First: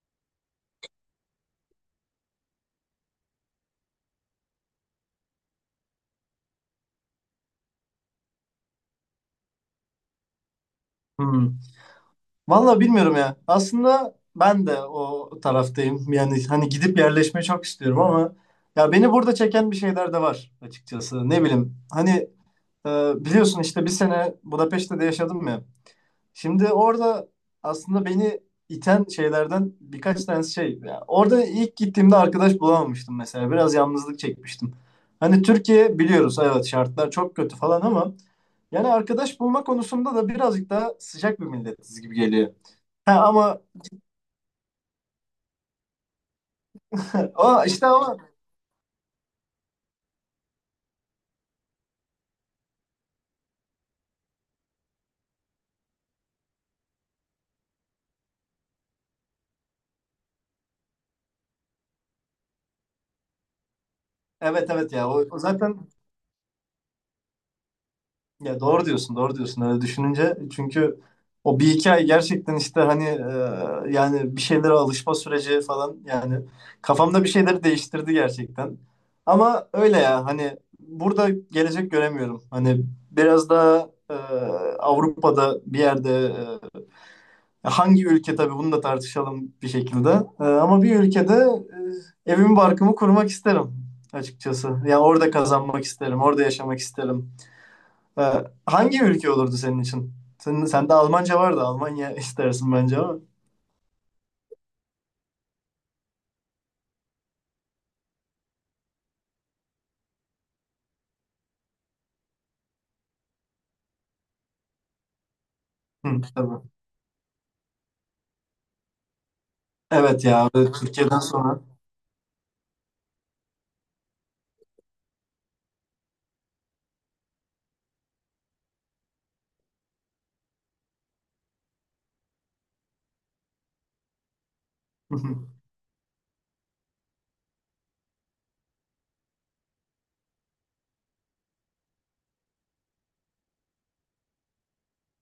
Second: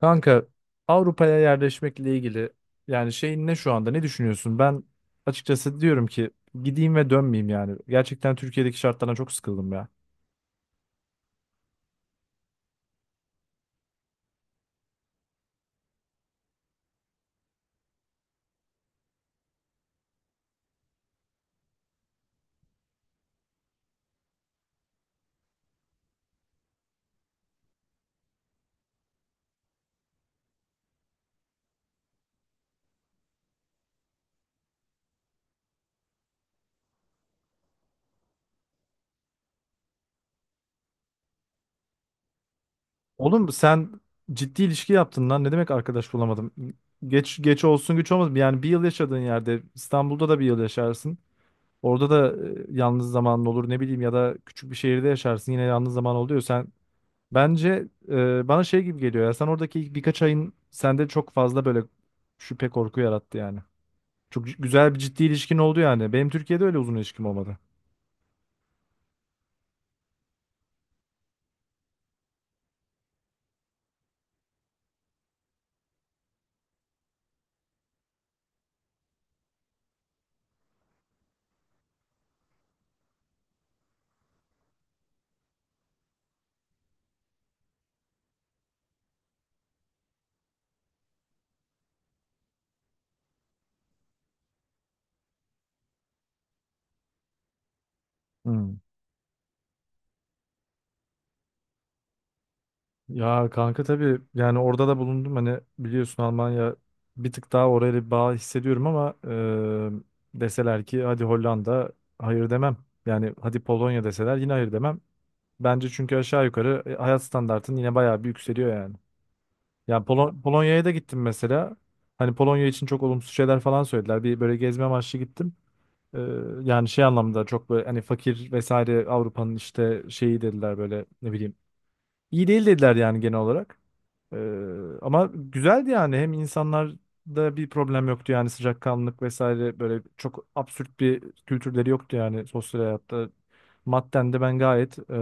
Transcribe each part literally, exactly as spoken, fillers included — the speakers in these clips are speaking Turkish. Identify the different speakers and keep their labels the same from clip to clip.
Speaker 1: Kanka, Avrupa'ya yerleşmekle ilgili yani şeyin ne şu anda ne düşünüyorsun? Ben açıkçası diyorum ki gideyim ve dönmeyeyim yani. Gerçekten Türkiye'deki şartlardan çok sıkıldım ya.
Speaker 2: Hmm. Vallahi bilmiyorum ya. Aslında ben de o taraftayım. Yani hani gidip yerleşmeyi çok istiyorum ama ya beni burada çeken bir şeyler de var açıkçası. Ne bileyim. Hani e, biliyorsun işte bir sene Budapeşte'de yaşadım ya. Şimdi orada aslında beni iten şeylerden birkaç tanesi şey. Ya orada ilk gittiğimde arkadaş bulamamıştım mesela. Biraz yalnızlık çekmiştim. Hani Türkiye biliyoruz, evet şartlar çok kötü falan ama yani arkadaş bulma konusunda da birazcık daha sıcak bir milletiz gibi geliyor. Ha,
Speaker 1: Oğlum
Speaker 2: ama
Speaker 1: sen ciddi ilişki yaptın lan, ne demek arkadaş bulamadım? Geç geç
Speaker 2: o işte
Speaker 1: olsun güç
Speaker 2: ama
Speaker 1: olmasın yani, bir yıl yaşadığın yerde İstanbul'da da bir yıl yaşarsın. Orada da e, yalnız zamanın olur, ne bileyim, ya da küçük bir şehirde yaşarsın, yine yalnız zaman oluyor. Sen Bence e, bana şey gibi geliyor ya. Sen oradaki ilk birkaç ayın sende çok fazla böyle şüphe korku yarattı yani. Çok c-
Speaker 2: evet, evet
Speaker 1: güzel bir
Speaker 2: ya
Speaker 1: ciddi
Speaker 2: o, o
Speaker 1: ilişkin oldu
Speaker 2: zaten
Speaker 1: yani. Benim Türkiye'de öyle uzun ilişkim olmadı.
Speaker 2: ya doğru diyorsun, doğru diyorsun öyle düşününce. Çünkü o bir iki ay gerçekten işte hani e, yani bir şeylere alışma süreci falan yani kafamda bir şeyleri değiştirdi gerçekten. Ama öyle ya hani burada gelecek göremiyorum. Hani biraz daha e, Avrupa'da bir yerde, e, hangi ülke tabii bunu da tartışalım bir şekilde. E, ama bir ülkede e, evimi barkımı kurmak isterim açıkçası. Ya orada kazanmak isterim, orada yaşamak isterim. Ha,
Speaker 1: Hmm.
Speaker 2: hangi ülke olurdu senin için? Senin, sende Almanca vardı. Almanya istersin bence ama.
Speaker 1: Ya kanka, tabii yani orada da bulundum, hani biliyorsun Almanya bir tık daha, oraya bir bağ hissediyorum ama e, deseler ki hadi Hollanda, hayır demem. Yani hadi Polonya deseler, yine hayır demem. Bence çünkü
Speaker 2: Hı,
Speaker 1: aşağı
Speaker 2: tabii.
Speaker 1: yukarı e, hayat standartın yine bayağı bir yükseliyor yani. Yani
Speaker 2: Evet
Speaker 1: Polo-
Speaker 2: ya. Böyle
Speaker 1: Polonya'ya da
Speaker 2: Türkiye'den
Speaker 1: gittim
Speaker 2: sonra.
Speaker 1: mesela. Hani Polonya için çok olumsuz şeyler falan söylediler. Bir böyle gezme amaçlı gittim. Ee, yani şey anlamda çok böyle hani fakir vesaire Avrupa'nın işte şeyi dediler, böyle ne bileyim, İyi değil dediler yani genel olarak. Ee,
Speaker 2: Hı
Speaker 1: ama
Speaker 2: hı.
Speaker 1: güzeldi yani. Hem insanlarda bir problem yoktu yani, sıcakkanlılık vesaire, böyle çok absürt bir kültürleri yoktu yani sosyal hayatta. Madden de ben gayet e,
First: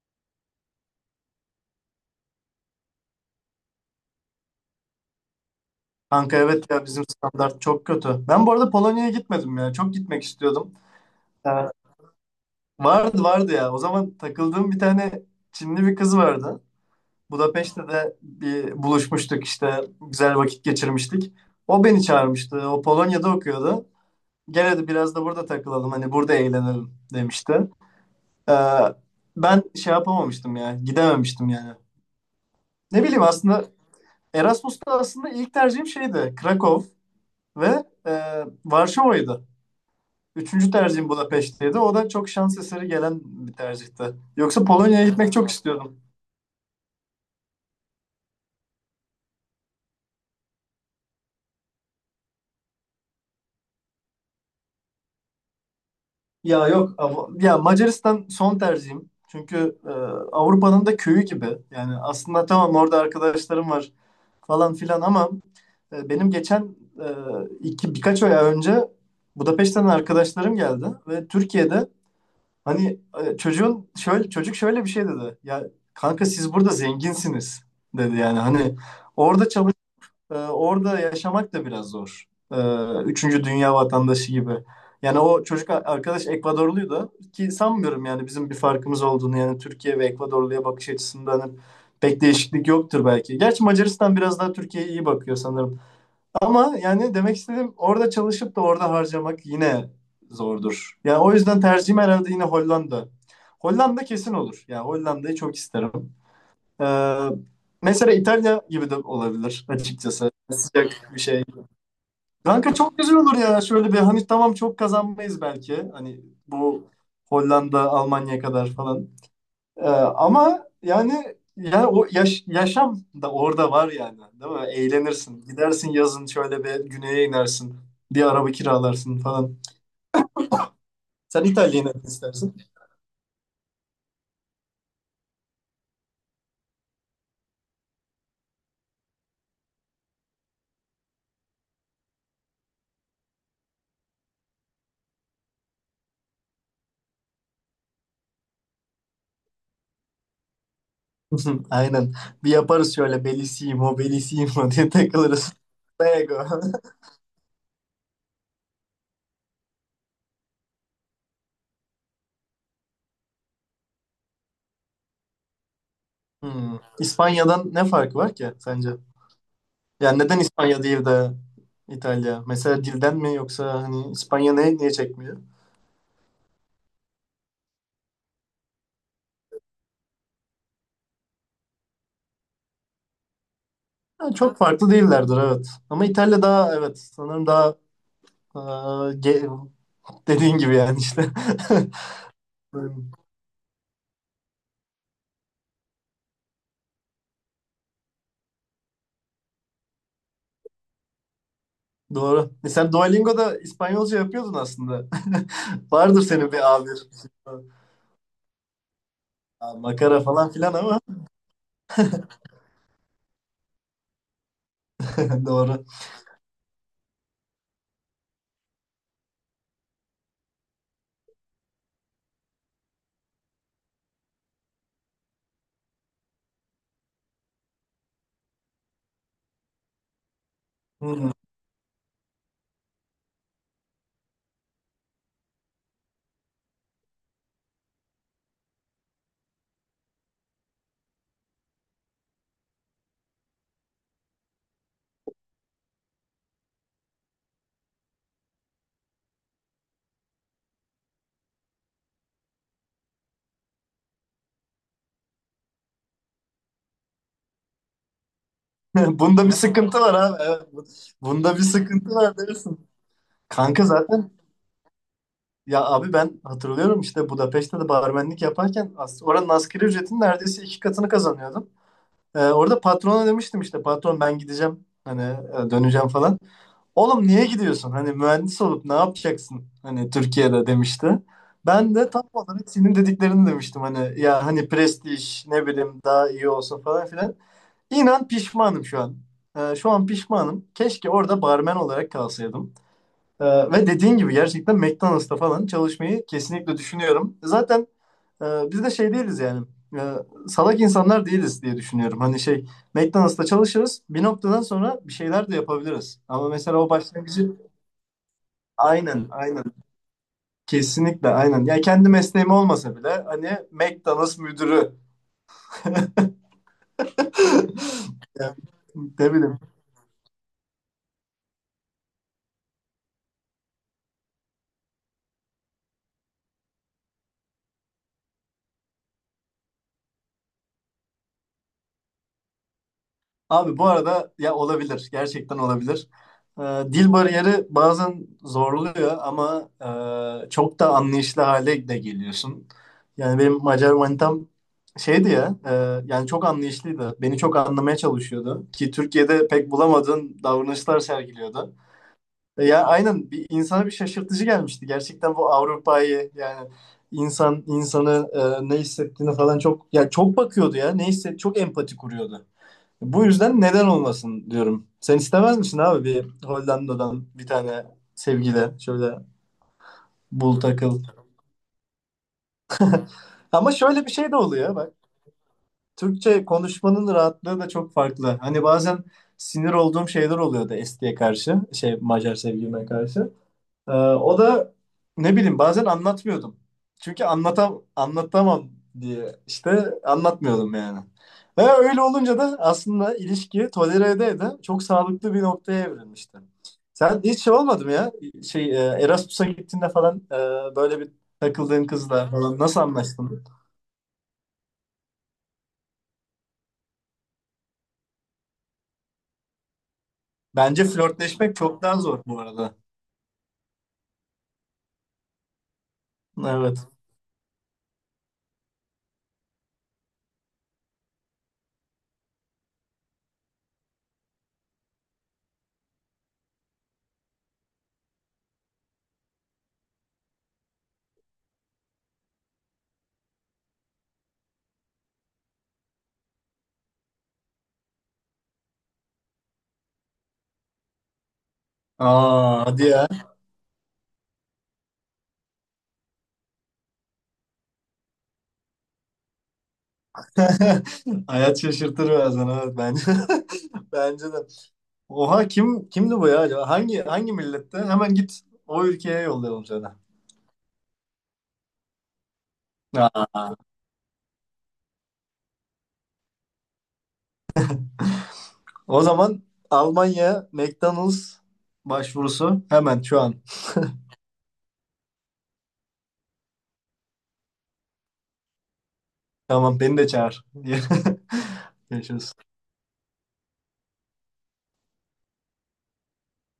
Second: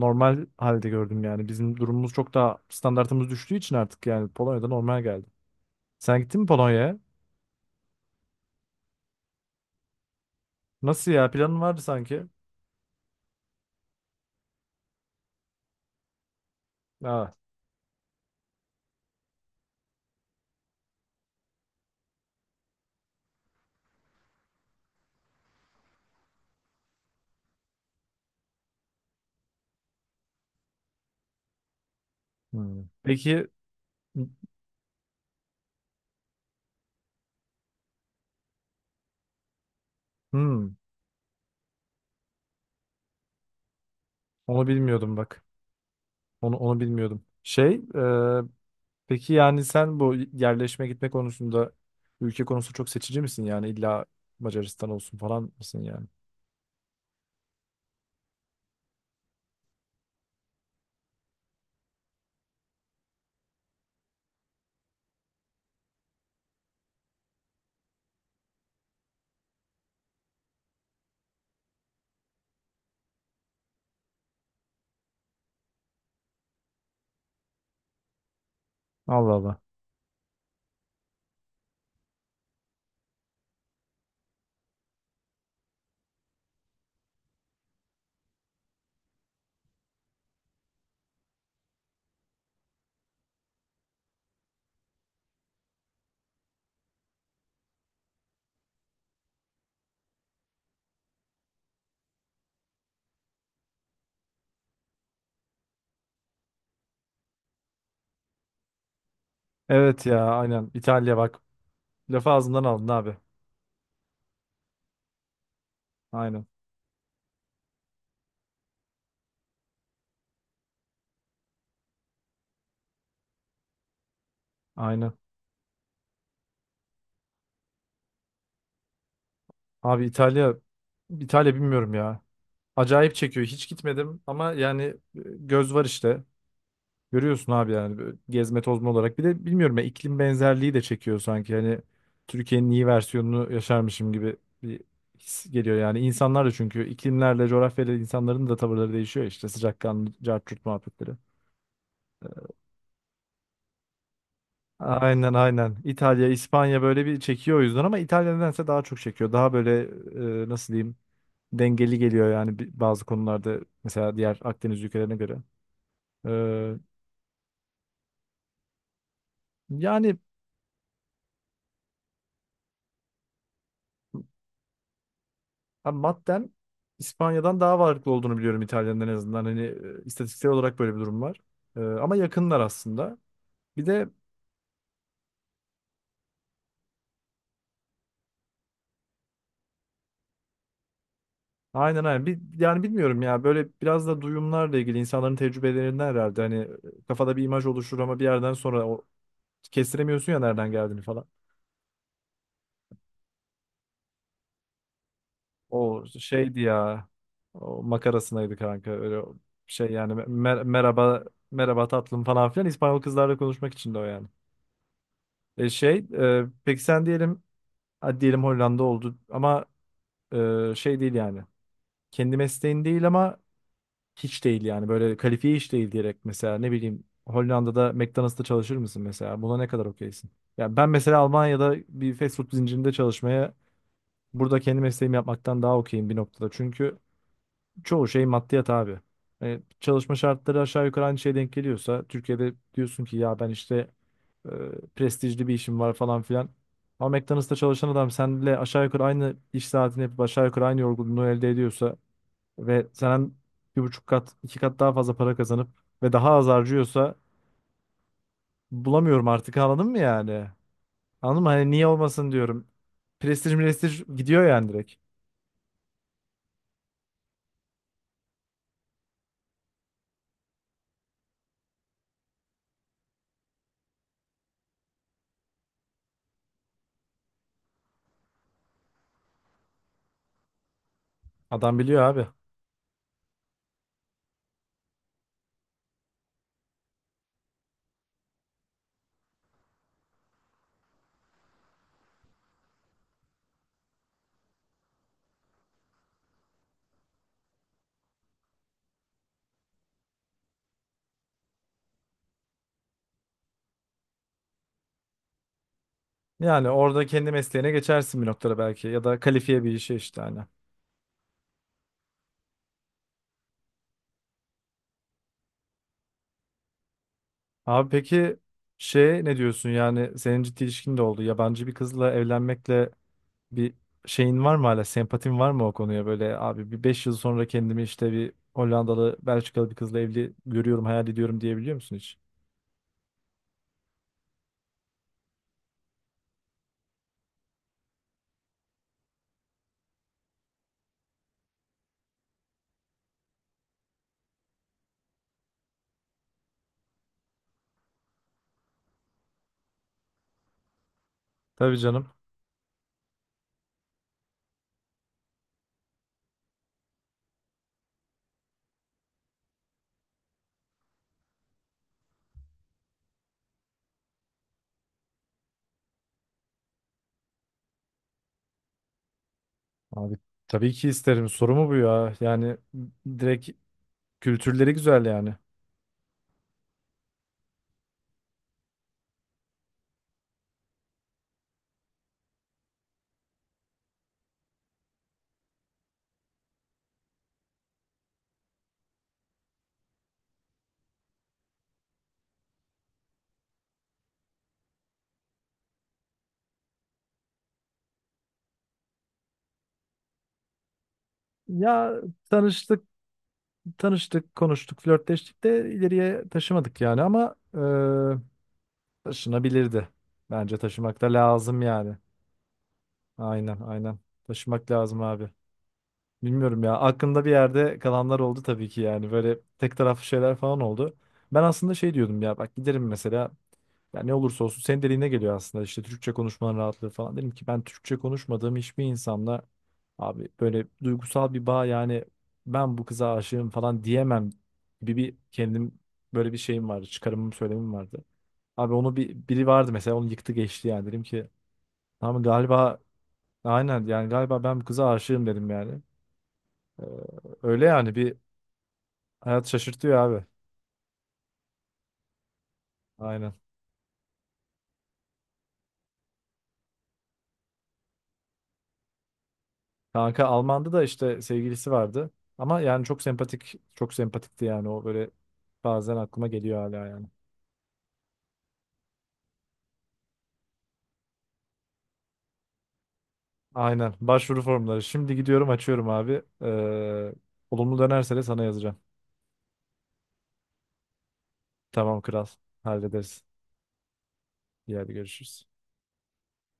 Speaker 1: normal halde gördüm yani. Bizim durumumuz çok daha, standartımız düştüğü için artık, yani Polonya'da normal geldi. Sen
Speaker 2: Kanka
Speaker 1: gittin mi
Speaker 2: evet ya
Speaker 1: Polonya'ya?
Speaker 2: bizim standart çok kötü. Ben bu arada Polonya'ya gitmedim ya. Çok gitmek istiyordum.
Speaker 1: Nasıl ya? Planın
Speaker 2: Ha,
Speaker 1: vardı sanki.
Speaker 2: vardı vardı ya. O zaman takıldığım bir tane Çinli bir kız vardı.
Speaker 1: Aa.
Speaker 2: Budapeşte de bir buluşmuştuk işte. Güzel vakit geçirmiştik. O beni çağırmıştı. O Polonya'da okuyordu. Gel hadi biraz da burada takılalım. Hani burada eğlenelim demişti. Ee, ben şey yapamamıştım ya. Gidememiştim yani.
Speaker 1: Hmm.
Speaker 2: Ne bileyim,
Speaker 1: Peki.
Speaker 2: aslında Erasmus'ta aslında ilk tercihim şeydi. Krakow ve e, Varşova'ydı. Üçüncü
Speaker 1: Hmm,
Speaker 2: tercihim Budapeşte'ydi. O da çok şans eseri gelen bir tercihti. Yoksa
Speaker 1: onu
Speaker 2: Polonya'ya
Speaker 1: bilmiyordum
Speaker 2: gitmek
Speaker 1: bak.
Speaker 2: çok istiyordum.
Speaker 1: Onu onu bilmiyordum. Şey, e, Peki yani sen bu yerleşme gitme konusunda ülke konusu çok seçici misin yani, illa Macaristan olsun falan mısın yani?
Speaker 2: Ya yok, Av- ya Macaristan son tercihim. Çünkü e, Avrupa'nın da köyü gibi. Yani aslında tamam, orada arkadaşlarım var, falan filan ama e, benim geçen e, iki birkaç ay önce Budapeşte'den arkadaşlarım geldi ve Türkiye'de hani e, çocuğun şöyle çocuk şöyle bir şey dedi. Ya kanka siz burada zenginsiniz, dedi yani hani
Speaker 1: Allah
Speaker 2: orada
Speaker 1: Allah.
Speaker 2: çalış, ee, orada yaşamak da biraz zor. Ee, üçüncü dünya vatandaşı gibi. Yani o çocuk a- arkadaş Ekvadorluydu ki sanmıyorum yani bizim bir farkımız olduğunu, yani Türkiye ve Ekvadorlu'ya bakış açısından hani pek değişiklik yoktur belki. Gerçi Macaristan biraz daha Türkiye'ye iyi bakıyor sanırım. Ama yani demek istediğim orada çalışıp da orada harcamak yine zordur. Yani o yüzden tercihim herhalde yine Hollanda. Hollanda kesin olur. Yani Hollanda'yı çok isterim. Ee, mesela İtalya gibi de olabilir
Speaker 1: Evet ya,
Speaker 2: açıkçası.
Speaker 1: aynen
Speaker 2: Sıcak
Speaker 1: İtalya
Speaker 2: bir
Speaker 1: bak,
Speaker 2: şey.
Speaker 1: lafı ağzından
Speaker 2: Kanka
Speaker 1: aldın
Speaker 2: çok güzel
Speaker 1: abi.
Speaker 2: olur ya. Şöyle bir hani tamam çok kazanmayız belki. Hani
Speaker 1: Aynen
Speaker 2: bu Hollanda, Almanya kadar falan. Ee, ama yani yani o yaş- yaşam da orada var yani. Değil mi?
Speaker 1: aynen.
Speaker 2: Eğlenirsin. Gidersin, yazın şöyle bir güneye inersin. Bir araba kiralarsın falan.
Speaker 1: Abi İtalya,
Speaker 2: Sen
Speaker 1: İtalya
Speaker 2: İtalya'yı
Speaker 1: bilmiyorum
Speaker 2: nereden
Speaker 1: ya.
Speaker 2: istersin?
Speaker 1: Acayip çekiyor. Hiç gitmedim ama yani e, göz var işte. Görüyorsun abi yani, böyle gezme tozma olarak. Bir de bilmiyorum ya, iklim benzerliği de çekiyor sanki. Hani Türkiye'nin iyi versiyonunu yaşarmışım gibi bir his geliyor yani. İnsanlar da çünkü iklimlerle, coğrafyayla insanların da tavırları değişiyor ya, işte sıcakkanlı, cart curt muhabbetleri.
Speaker 2: Aynen. Bir yaparız şöyle Bellissimo, Bellissimo diye
Speaker 1: Aynen
Speaker 2: takılırız.
Speaker 1: aynen. İtalya,
Speaker 2: Lego.
Speaker 1: İspanya böyle bir çekiyor o yüzden, ama İtalya nedense daha çok çekiyor. Daha böyle e, nasıl diyeyim, dengeli geliyor yani bi- bazı konularda mesela, diğer Akdeniz ülkelerine göre. Ee,
Speaker 2: Hmm. İspanya'dan ne farkı var ki sence?
Speaker 1: yani
Speaker 2: Yani neden İspanya değil de İtalya? Mesela dilden mi, yoksa hani İspanya ne, niye çekmiyor?
Speaker 1: Abi maddem İspanya'dan daha varlıklı olduğunu biliyorum İtalya'nın, en azından. Hani e, istatistiksel olarak böyle bir durum var. E, ama yakınlar aslında. Bir de
Speaker 2: Yani çok farklı değillerdir, evet. Ama İtalya daha, evet sanırım daha e, ge- dediğin gibi yani işte.
Speaker 1: aynen aynen. Bir, yani bilmiyorum ya, böyle biraz da duyumlarla ilgili, insanların tecrübelerinden herhalde. Hani e, kafada bir imaj oluşur ama bir yerden sonra o, kestiremiyorsun ya nereden geldiğini falan.
Speaker 2: Doğru. E sen Duolingo'da İspanyolca yapıyordun aslında.
Speaker 1: O
Speaker 2: Vardır senin
Speaker 1: şeydi
Speaker 2: bir A bir.
Speaker 1: ya. O makarasındaydı kanka. Öyle o
Speaker 2: Ha,
Speaker 1: şey yani
Speaker 2: makara falan
Speaker 1: mer-
Speaker 2: filan ama
Speaker 1: merhaba, merhaba tatlım falan filan, İspanyol kızlarla konuşmak için de o yani. E,
Speaker 2: doğru.
Speaker 1: şey e, peki sen diyelim, hadi diyelim Hollanda oldu ama e, şey değil yani. Kendi mesleğin değil ama hiç değil yani. Böyle kalifiye hiç değil diyerek, mesela ne bileyim, Hollanda'da McDonald's'ta çalışır mısın mesela? Buna ne kadar okeysin? Ya ben mesela
Speaker 2: Hmm.
Speaker 1: Almanya'da bir fast food zincirinde çalışmaya, burada kendi mesleğimi yapmaktan daha okeyim bir noktada. Çünkü çoğu şey maddiyat abi. E, çalışma şartları aşağı yukarı aynı şeye denk geliyorsa, Türkiye'de diyorsun ki ya ben işte e, prestijli bir işim var falan filan. Ama McDonald's'ta çalışan adam seninle aşağı yukarı aynı iş saatini yapıp, aşağı yukarı aynı yorgunluğu elde ediyorsa ve senden bir buçuk kat, iki kat daha fazla para kazanıp ve daha az harcıyorsa, bulamıyorum
Speaker 2: Bunda bir
Speaker 1: artık, anladın mı
Speaker 2: sıkıntı var abi.
Speaker 1: yani?
Speaker 2: Evet. bu-
Speaker 1: Anladın mı?
Speaker 2: Bunda bir
Speaker 1: Hani niye
Speaker 2: sıkıntı
Speaker 1: olmasın
Speaker 2: var
Speaker 1: diyorum.
Speaker 2: dersin.
Speaker 1: Prestij
Speaker 2: Kanka
Speaker 1: prestij
Speaker 2: zaten
Speaker 1: gidiyor yani, direkt.
Speaker 2: ya abi ben hatırlıyorum, işte Budapeşte de barmenlik yaparken as- oranın asgari ücretin neredeyse iki katını kazanıyordum. Ee, orada patrona demiştim, işte patron ben gideceğim hani e, döneceğim falan. Oğlum niye gidiyorsun? Hani mühendis olup ne yapacaksın? Hani Türkiye'de demişti.
Speaker 1: Adam
Speaker 2: Ben
Speaker 1: biliyor
Speaker 2: de tam
Speaker 1: abi.
Speaker 2: olarak senin dediklerini demiştim hani, ya hani prestij ne bileyim daha iyi olsun falan filan. İnan pişmanım şu an. Ee, şu an pişmanım. Keşke orada barmen olarak kalsaydım. Ee, ve dediğin gibi gerçekten McDonald's'ta falan çalışmayı kesinlikle düşünüyorum. Zaten ee, biz de şey değiliz yani. Ee, salak insanlar değiliz diye düşünüyorum. Hani şey, McDonald's'ta çalışırız. Bir noktadan sonra bir şeyler de yapabiliriz. Ama
Speaker 1: Yani
Speaker 2: mesela o
Speaker 1: orada kendi
Speaker 2: başlangıcı,
Speaker 1: mesleğine geçersin bir noktada belki, ya da
Speaker 2: aynen
Speaker 1: kalifiye
Speaker 2: aynen
Speaker 1: bir işe işte, hani.
Speaker 2: kesinlikle aynen. Ya kendi mesleğim olmasa bile hani McDonald's müdürü.
Speaker 1: Abi peki
Speaker 2: Yani,
Speaker 1: şey,
Speaker 2: ne
Speaker 1: ne
Speaker 2: bileyim.
Speaker 1: diyorsun yani, senin ciddi ilişkin de oldu. Yabancı bir kızla evlenmekle bir şeyin var mı, hala sempatin var mı o konuya, böyle abi bir beş yıl sonra kendimi işte bir Hollandalı Belçikalı bir kızla evli görüyorum, hayal ediyorum diyebiliyor musun hiç?
Speaker 2: Abi bu arada ya olabilir. Gerçekten olabilir. Ee, dil bariyeri bazen zorluyor ama e, çok da anlayışlı hale de geliyorsun. Yani benim Macar manitam şeydi ya, e, yani çok anlayışlıydı. Beni çok anlamaya çalışıyordu ki Türkiye'de pek bulamadığın davranışlar sergiliyordu.
Speaker 1: Tabii canım.
Speaker 2: E, ya aynen bir insana bir şaşırtıcı gelmişti. Gerçekten bu Avrupa'yı yani insan insanı e, ne hissettiğini falan çok, ya çok bakıyordu ya, ne hisset, çok empati kuruyordu. Bu yüzden neden olmasın diyorum. Sen istemez misin abi, bir Hollanda'dan bir tane sevgili şöyle
Speaker 1: Abi
Speaker 2: bul
Speaker 1: tabii ki
Speaker 2: takıl.
Speaker 1: isterim, soru mu bu ya yani, direkt
Speaker 2: Ama şöyle bir şey de
Speaker 1: kültürleri
Speaker 2: oluyor bak.
Speaker 1: güzel yani.
Speaker 2: Türkçe konuşmanın rahatlığı da çok farklı. Hani bazen sinir olduğum şeyler oluyordu Esti'ye karşı, şey Macar sevgilime karşı. Ee, o da ne bileyim bazen anlatmıyordum. Çünkü anlatam anlatamam diye işte anlatmıyordum yani. Ve öyle olunca da aslında ilişki tolere ede ede çok sağlıklı bir noktaya evrilmişti. Sen hiç şey olmadı mı ya? Şey e, Erasmus'a gittiğinde falan, e, böyle bir takıldığın
Speaker 1: Ya
Speaker 2: kızla falan nasıl
Speaker 1: tanıştık,
Speaker 2: anlaştın?
Speaker 1: tanıştık, konuştuk, flörtleştik de ileriye taşımadık yani, ama e, taşınabilirdi. Bence
Speaker 2: Bence
Speaker 1: taşımak da
Speaker 2: flörtleşmek
Speaker 1: lazım
Speaker 2: çok
Speaker 1: yani.
Speaker 2: daha zor bu arada.
Speaker 1: Aynen, aynen. Taşımak lazım abi. Bilmiyorum ya.
Speaker 2: Evet.
Speaker 1: Aklımda bir yerde kalanlar oldu tabii ki yani. Böyle tek taraflı şeyler falan oldu. Ben aslında şey diyordum ya bak, giderim mesela, ya ne olursa olsun senin dediğine geliyor aslında işte, Türkçe konuşmanın rahatlığı falan. Dedim ki ben Türkçe konuşmadığım hiçbir insanla abi böyle duygusal bir bağ yani, ben bu kıza aşığım falan diyemem gibi bir kendim, böyle bir şeyim vardı. Çıkarımım, söylemim vardı. Abi onu bir, biri vardı mesela, onu yıktı geçti yani, dedim ki tamam
Speaker 2: Aa
Speaker 1: galiba,
Speaker 2: hadi ya.
Speaker 1: aynen yani, galiba ben bu kıza aşığım dedim yani. Ee, öyle yani bir, hayat şaşırtıyor abi.
Speaker 2: Hayat şaşırtır bazen, evet bence.
Speaker 1: Aynen.
Speaker 2: Bence de. Oha kim kimdi bu ya acaba? Hangi, hangi millette? Hemen git o ülkeye yollayalım seni.
Speaker 1: Kanka Alman'da da işte sevgilisi vardı. Ama yani çok
Speaker 2: Aa,
Speaker 1: sempatik, çok sempatikti yani o, böyle bazen aklıma geliyor hala yani.
Speaker 2: o zaman Almanya McDonald's başvurusu hemen şu an.
Speaker 1: Aynen. Başvuru formları. Şimdi gidiyorum açıyorum abi. Ee, olumlu dönerse de sana yazacağım.
Speaker 2: Tamam beni de çağır.
Speaker 1: Tamam kral.
Speaker 2: Görüşürüz.
Speaker 1: Hallederiz. İyi hadi, görüşürüz.